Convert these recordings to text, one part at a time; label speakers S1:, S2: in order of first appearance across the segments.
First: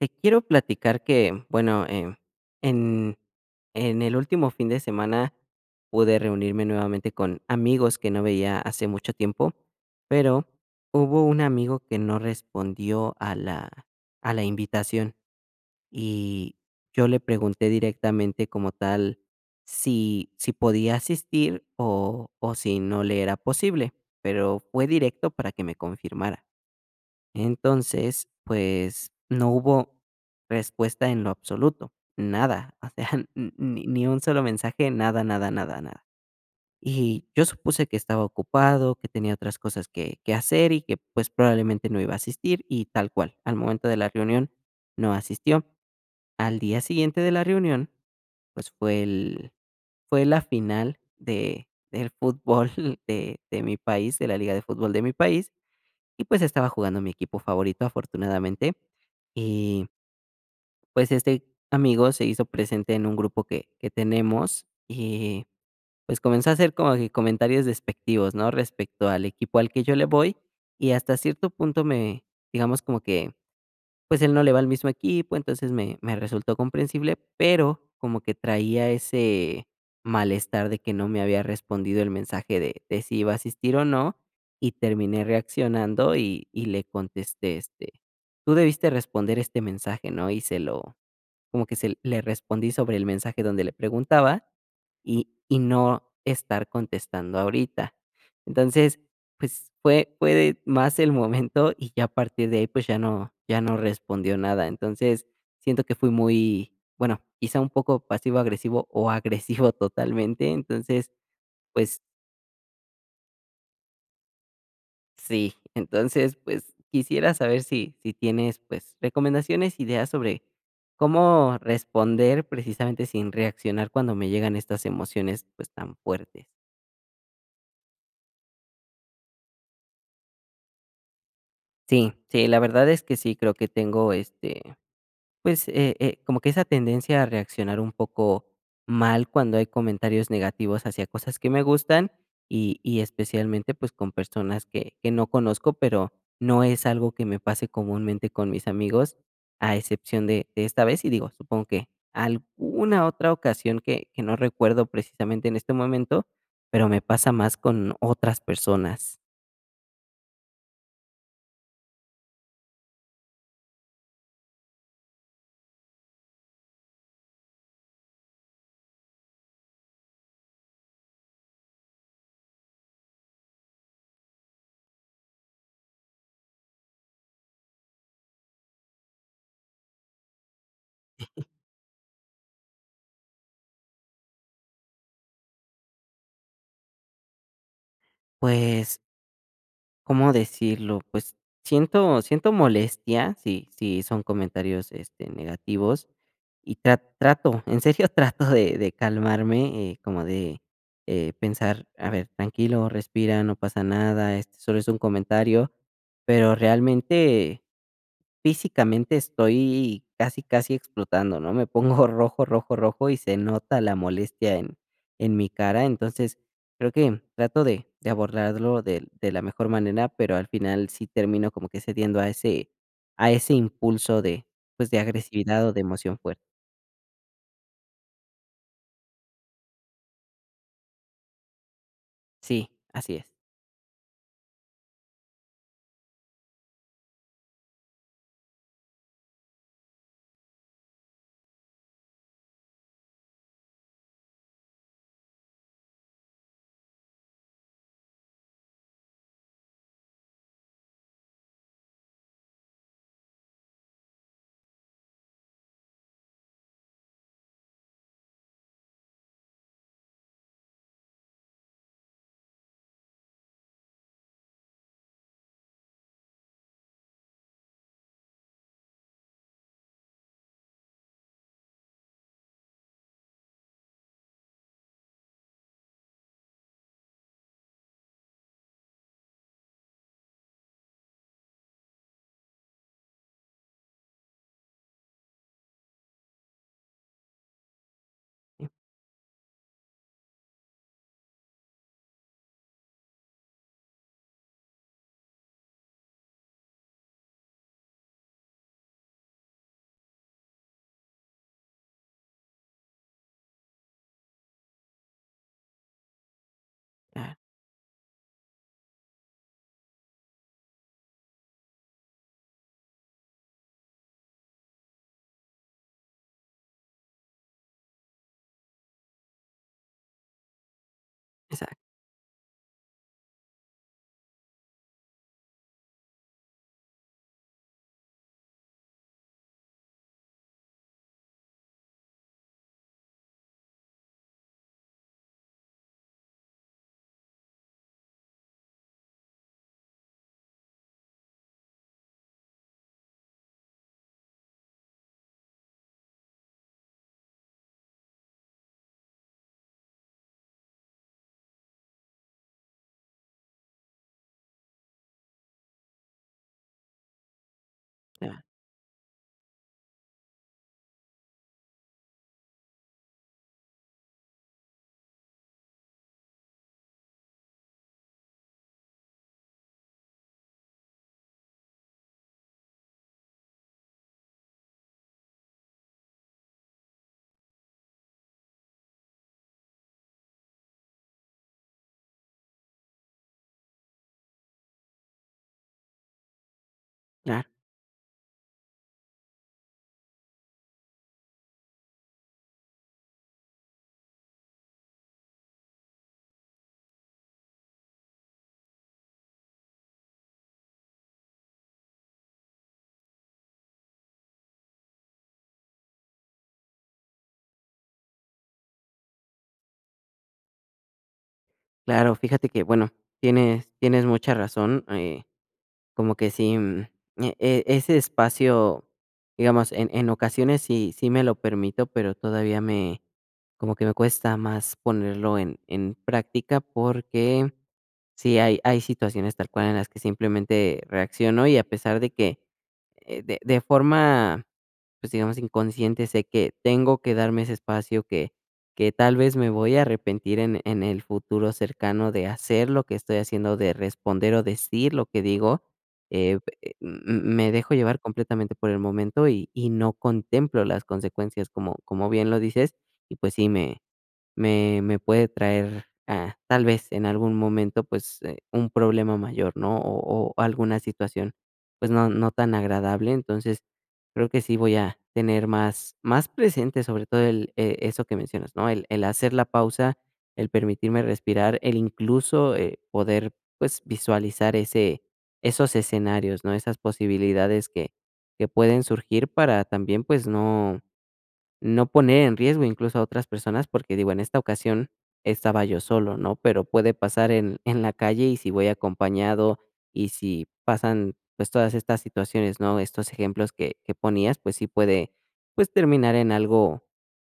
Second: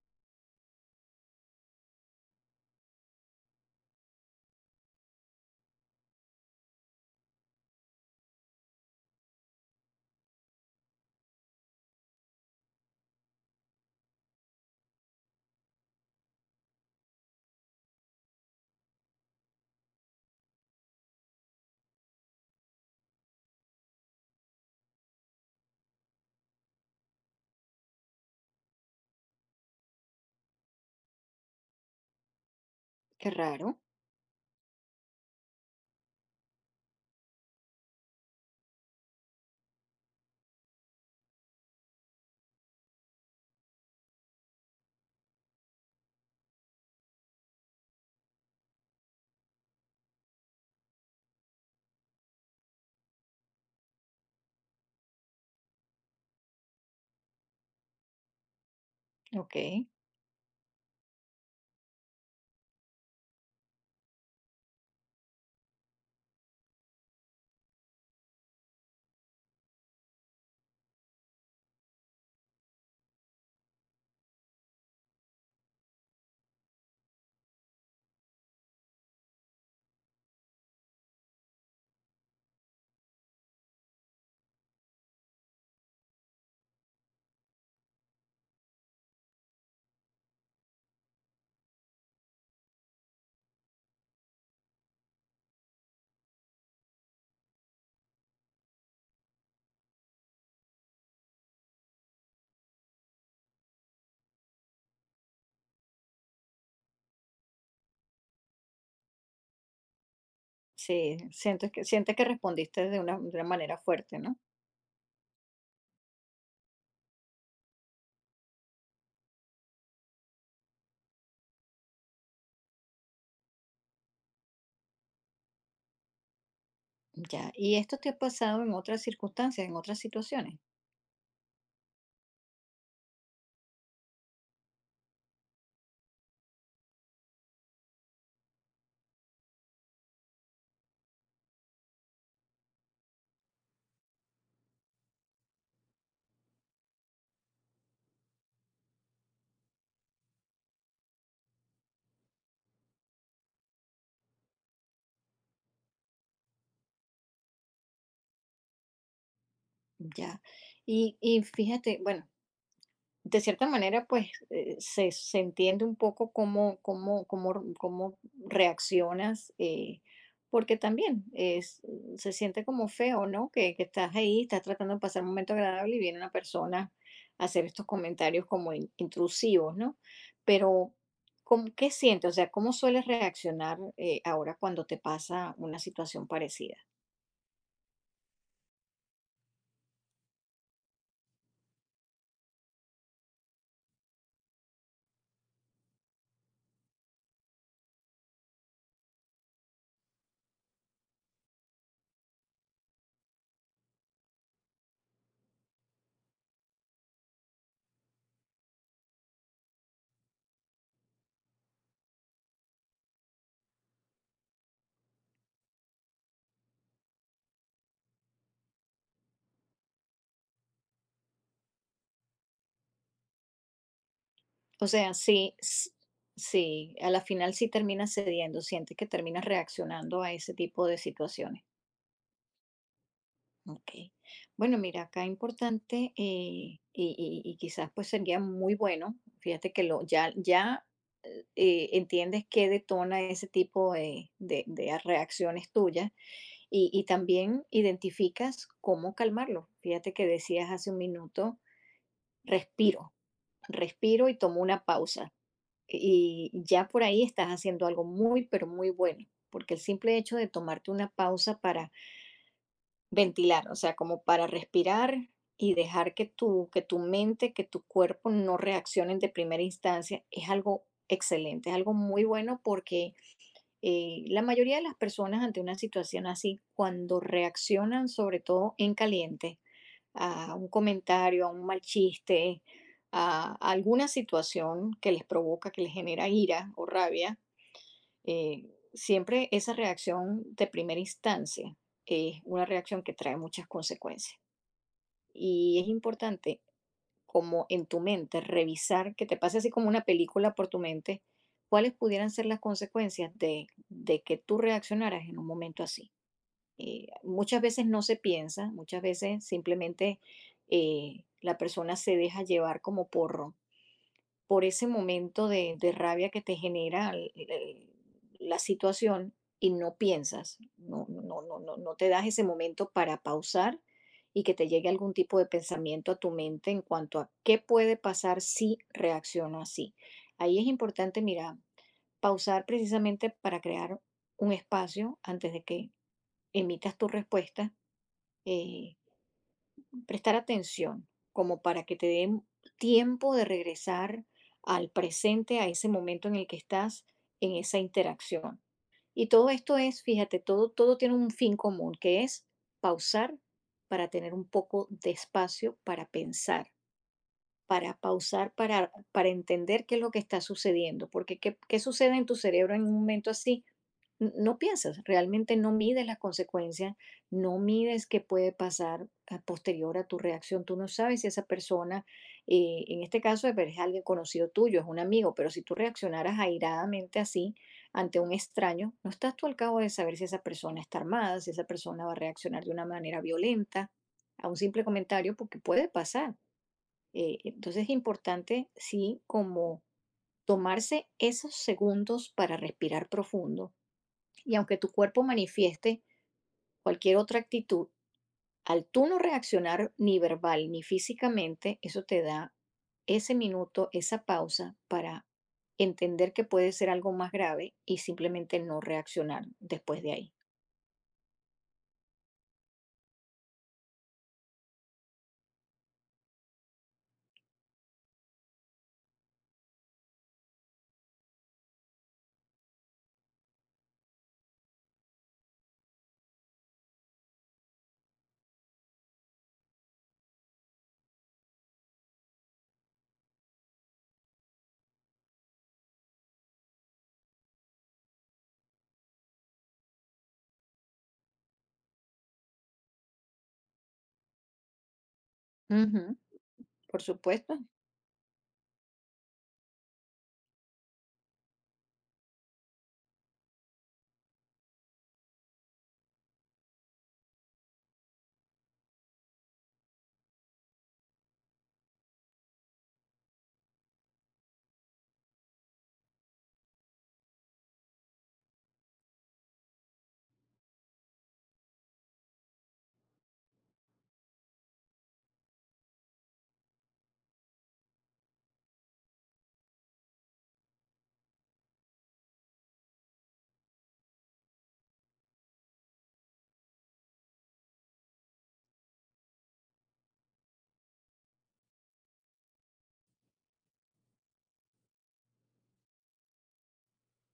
S1: Te quiero platicar que, bueno, en, en el último fin de semana pude reunirme nuevamente con amigos que no veía hace mucho tiempo, pero hubo un amigo que no respondió a a la invitación y yo le pregunté directamente como tal si podía asistir o si no le era posible, pero fue directo para que me confirmara. Entonces, pues, no hubo respuesta en lo absoluto, nada, o sea,
S2: Qué
S1: n
S2: raro,
S1: ni ni un solo mensaje, nada, nada, nada, nada. Y yo supuse que estaba ocupado, que tenía otras cosas que hacer y que, pues, probablemente no iba a asistir y tal cual. Al momento de la reunión no asistió. Al día siguiente de la reunión, pues, fue la final de del fútbol de mi país, de la liga de fútbol de mi país. Y pues estaba jugando mi equipo favorito, afortunadamente. Y
S2: okey.
S1: pues este amigo se hizo presente en un grupo que tenemos y pues comenzó a hacer como que comentarios despectivos, ¿no? Respecto al equipo al que yo le voy y hasta cierto punto me, digamos como que pues él no le va al mismo equipo, entonces me resultó comprensible, pero como que traía ese malestar de que no me había respondido el mensaje de si iba a asistir o no, y terminé reaccionando y le contesté, este: "Tú debiste responder este mensaje, ¿no?". Y se lo como que se le respondí sobre el mensaje donde le preguntaba y no estar contestando ahorita. Entonces, pues, fue de más el momento y ya a partir de ahí, pues, ya no respondió nada. Entonces, siento que fui muy, bueno, quizá un poco pasivo agresivo o agresivo totalmente. Entonces,
S2: Sí,
S1: pues,
S2: sientes que respondiste de una manera fuerte, ¿no?
S1: sí, entonces, pues, quisiera saber si tienes, pues, recomendaciones, ideas sobre cómo responder precisamente sin reaccionar cuando me llegan estas emociones, pues, tan fuertes.
S2: Ya, ¿y esto te ha pasado en otras circunstancias, en otras situaciones?
S1: Sí, sí, la verdad es que sí, creo que tengo, este, pues, como que esa tendencia a reaccionar un poco mal cuando hay comentarios negativos hacia cosas que me gustan y especialmente, pues, con personas que no conozco, pero no es algo que me pase comúnmente con mis amigos, a excepción de esta vez, y digo, supongo que alguna otra ocasión que no recuerdo precisamente en este momento, pero me pasa más con otras personas.
S2: Ya. Y fíjate, bueno, de cierta manera, pues se, se entiende un poco cómo reaccionas, porque también es, se siente como feo, ¿no? Que estás ahí, estás tratando de pasar un momento agradable y viene una persona a hacer estos comentarios como intrusivos, ¿no? Pero, ¿cómo- qué sientes? O sea, ¿cómo sueles reaccionar ahora cuando te pasa una situación parecida?
S1: Pues, ¿cómo decirlo? Pues, siento molestia, si son comentarios, este, negativos, y trato, en serio, trato de calmarme, como de, pensar: "A ver, tranquilo, respira, no pasa nada, este solo es un comentario", pero realmente físicamente estoy casi, casi explotando, ¿no? Me pongo rojo, rojo, rojo y se nota la molestia en mi cara. Entonces, creo que trato de abordarlo de la mejor manera, pero al final sí termino como que cediendo a ese impulso de,
S2: O
S1: pues, de
S2: sea, sí,
S1: agresividad o de emoción fuerte.
S2: sí, a la final sí terminas cediendo, sientes que terminas reaccionando a ese tipo de situaciones.
S1: Sí, así es.
S2: Ok. Bueno, mira, acá importante y, y quizás pues sería muy bueno, fíjate que lo, ya entiendes qué detona ese tipo de, de reacciones tuyas y también identificas cómo calmarlo. Fíjate que decías hace un minuto, respiro, respiro y tomo una pausa. Y ya por ahí estás haciendo algo muy, pero muy bueno, porque el simple hecho de tomarte una pausa para ventilar, o sea, como para respirar y dejar que tu mente, que tu cuerpo no reaccionen de primera instancia, es algo excelente, es algo muy bueno porque la mayoría de las personas ante una situación así, cuando reaccionan, sobre todo en caliente, a un comentario, a un mal chiste, a alguna situación que les provoca, que les genera ira o rabia, eh, siempre esa reacción de primera instancia es una reacción que trae muchas consecuencias. Y es importante, como en tu mente, revisar, que te pase así como una película por tu mente, cuáles pudieran ser las consecuencias de que tú reaccionaras en un momento así.
S1: Ah,
S2: Muchas veces no se piensa, muchas veces simplemente la persona se deja llevar como porro por ese momento de rabia que te genera la situación y no piensas,
S1: exacto.
S2: no te das ese momento para pausar y que te llegue algún tipo de pensamiento a tu mente en cuanto a qué puede pasar si reacciono así. Ahí es importante, mira, pausar precisamente para crear un espacio antes de que emitas tu respuesta. eh, Prestar atención, como para que te den tiempo de regresar al presente, a ese momento en el que estás en esa interacción. Y todo esto es, fíjate, todo, todo tiene un fin común, que es pausar para tener un poco de espacio para pensar, para
S1: Ah,
S2: pausar, para entender qué es lo que está sucediendo, porque qué, qué sucede en tu cerebro en un momento así, no piensas, realmente no mides las consecuencias, no mides qué puede pasar a posterior a tu reacción. Tú no sabes si esa persona, en este caso es alguien conocido tuyo, es un amigo, pero si tú reaccionaras airadamente así ante un extraño, no estás tú al cabo de saber si esa persona está armada, si esa persona va a reaccionar de una manera violenta a un simple comentario, porque puede pasar.
S1: claro,
S2: Entonces es importante, sí, como tomarse esos segundos para respirar profundo y aunque tu cuerpo manifieste cualquier otra actitud, al tú no reaccionar ni verbal ni físicamente, eso te da ese minuto, esa pausa para entender que puede ser algo más grave y simplemente no reaccionar después de ahí.
S1: claro. Fíjate que, bueno, tienes, tienes mucha razón. Como que sí, ese espacio, digamos, en ocasiones sí sí me lo permito, pero todavía me como que me cuesta más ponerlo en práctica porque sí, hay hay situaciones tal cual en las que simplemente reacciono y a pesar de que, de forma, pues, digamos, inconsciente, sé que tengo que darme ese espacio, que tal vez me voy a arrepentir en el futuro cercano de hacer lo que estoy haciendo, de responder o decir lo que digo,
S2: Ujú,
S1: pe m
S2: por
S1: me
S2: supuesto,
S1: dejo llevar completamente por el momento y no contemplo las consecuencias, como como bien lo dices, y pues sí, me puede traer, tal vez en algún momento, pues, un problema mayor, ¿no? O alguna situación, pues, no no tan agradable. Entonces, creo que sí voy a tener más más presente, sobre todo el, eso que mencionas, ¿no? El hacer la pausa, el permitirme respirar, el incluso, poder, pues, visualizar ese esos escenarios, ¿no? Esas posibilidades que pueden surgir para también, pues, no no poner en riesgo incluso a otras personas, porque digo, en esta ocasión estaba yo solo, ¿no? Pero puede pasar en en la calle y si voy acompañado y si pasan, pues, todas estas situaciones, ¿no? Estos ejemplos que ponías, pues sí puede, pues, terminar en algo,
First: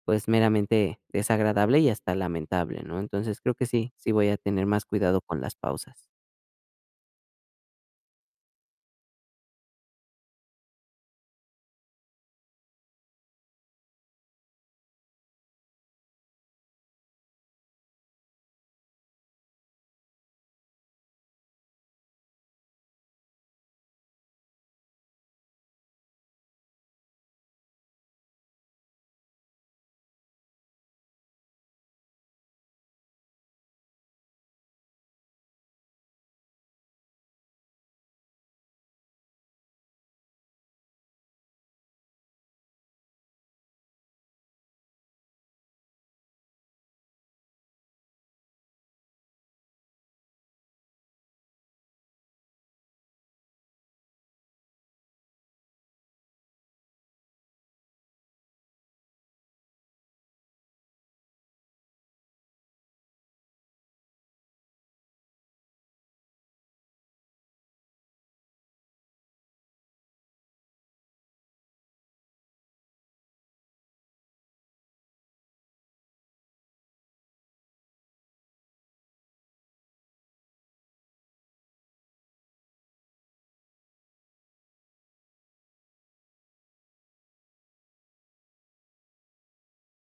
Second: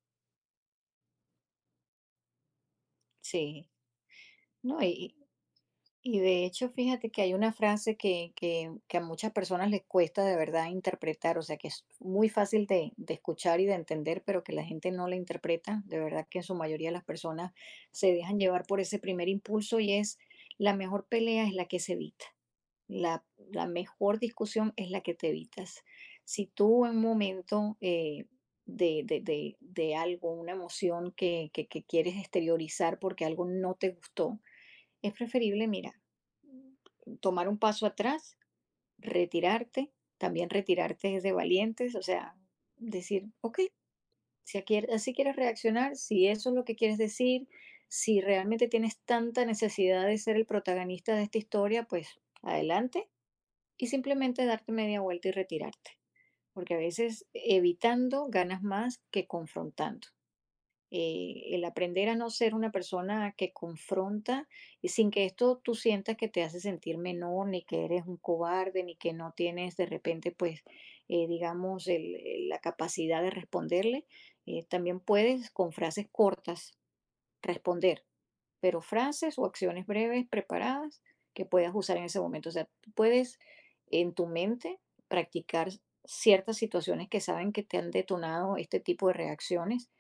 S1: pues, meramente desagradable y hasta lamentable, ¿no? Entonces, creo que
S2: sí.
S1: sí, sí voy a tener
S2: No,
S1: más
S2: y,
S1: cuidado con las pausas.
S2: Y de hecho, fíjate que hay una frase que a muchas personas les cuesta de verdad interpretar, o sea, que es muy fácil de escuchar y de entender, pero que la gente no la interpreta. De verdad que en su mayoría las personas se dejan llevar por ese primer impulso y es la mejor pelea es la que se evita. La, la mejor discusión es la que te evitas. Si tú en un momento de, de algo, una emoción que, que quieres exteriorizar porque algo no te gustó, es preferible, mira, tomar un paso atrás, retirarte, también retirarte es de valientes, o sea, decir, ok, si aquí, así quieres reaccionar, si eso es lo que quieres decir, si realmente tienes tanta necesidad de ser el protagonista de esta historia, pues adelante y simplemente darte media vuelta y retirarte, porque a veces evitando ganas más que confrontando el aprender a no ser una persona que confronta y sin que esto tú sientas que te hace sentir menor, ni que eres un cobarde, ni que no tienes de repente, pues, digamos, la capacidad de responderle. También puedes con frases cortas responder pero frases o acciones breves preparadas que puedas usar en ese momento. O sea, tú puedes en tu mente practicar ciertas situaciones que saben que te han detonado este tipo de reacciones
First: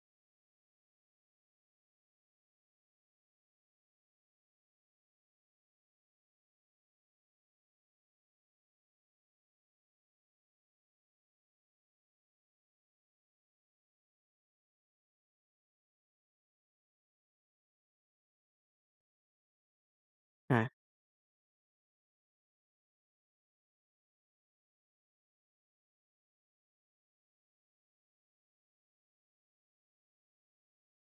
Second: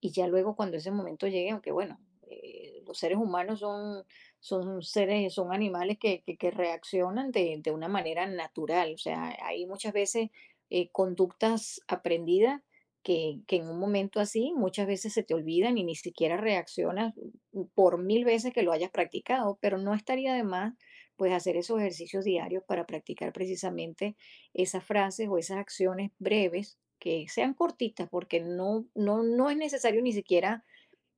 S2: y ya luego cuando ese momento llegue, aunque bueno, los seres humanos son, son seres, son animales que, que reaccionan de una manera natural. O sea, hay muchas veces conductas aprendidas que en un momento así muchas veces se te olvidan y ni siquiera reaccionas por mil veces que lo hayas practicado, pero no estaría de más pues hacer esos ejercicios diarios para practicar precisamente esas frases o esas acciones breves que sean cortitas, porque no es necesario ni siquiera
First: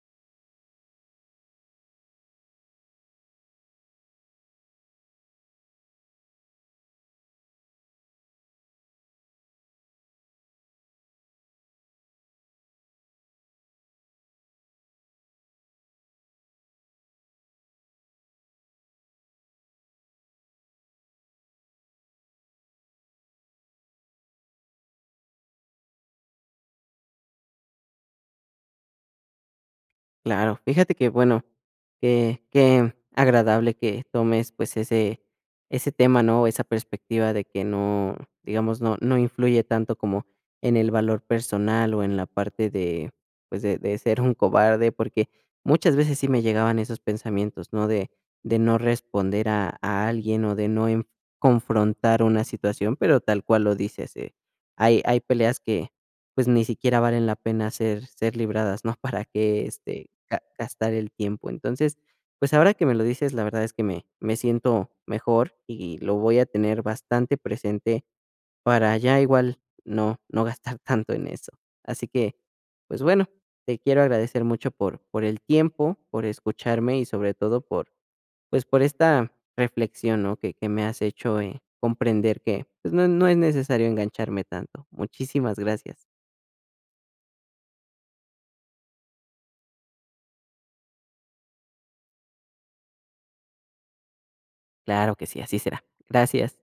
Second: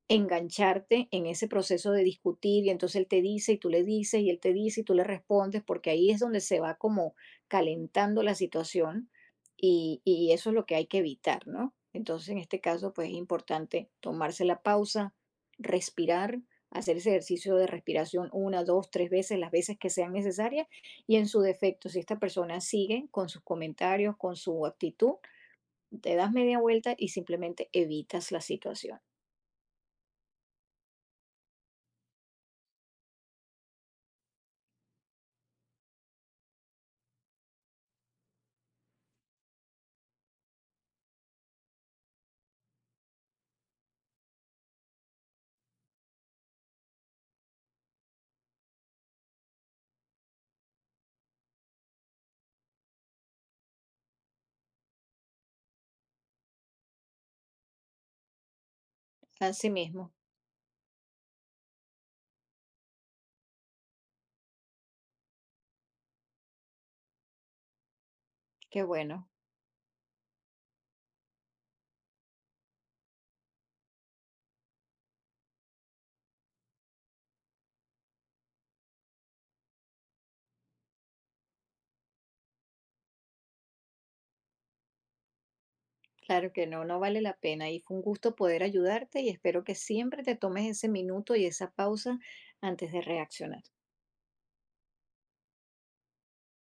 S2: engancharte en ese proceso de discutir y entonces él te dice y tú le dices y él te dice y tú le respondes, porque ahí es donde se va como calentando la situación y eso es lo que hay que evitar, ¿no? Entonces en este caso pues es importante tomarse la pausa, respirar, hacer ese ejercicio de respiración una, dos, tres veces, las veces que sean necesarias y en su defecto, si esta persona sigue con sus comentarios, con su actitud, te das media vuelta y simplemente evitas la situación.
S1: Claro, fíjate que bueno, que qué agradable que tomes pues ese ese tema, ¿no? Esa perspectiva de que no, digamos, no no influye tanto como en el valor personal o en la parte de pues de ser un cobarde, porque muchas veces sí me llegaban esos pensamientos, ¿no? De no responder a alguien o de no confrontar una situación, pero tal cual lo dices, hay hay peleas que pues, ni siquiera valen la pena ser libradas, ¿no? ¿Para qué,
S2: Así
S1: este,
S2: mismo.
S1: ga gastar el tiempo? Entonces, pues, ahora que me lo dices, la verdad es que me siento mejor y lo voy a tener bastante presente
S2: Qué
S1: para ya
S2: bueno,
S1: igual no no gastar tanto en eso. Así que, pues, bueno, te quiero agradecer mucho por el tiempo, por escucharme y sobre todo por, pues, por esta reflexión, ¿no? Que me has hecho, comprender que, pues, no no es necesario engancharme tanto. Muchísimas gracias.
S2: claro que no, no vale la pena. Y fue un gusto poder ayudarte y espero que siempre te tomes ese minuto y esa pausa antes de reaccionar.
S1: Claro que sí, así será. Gracias.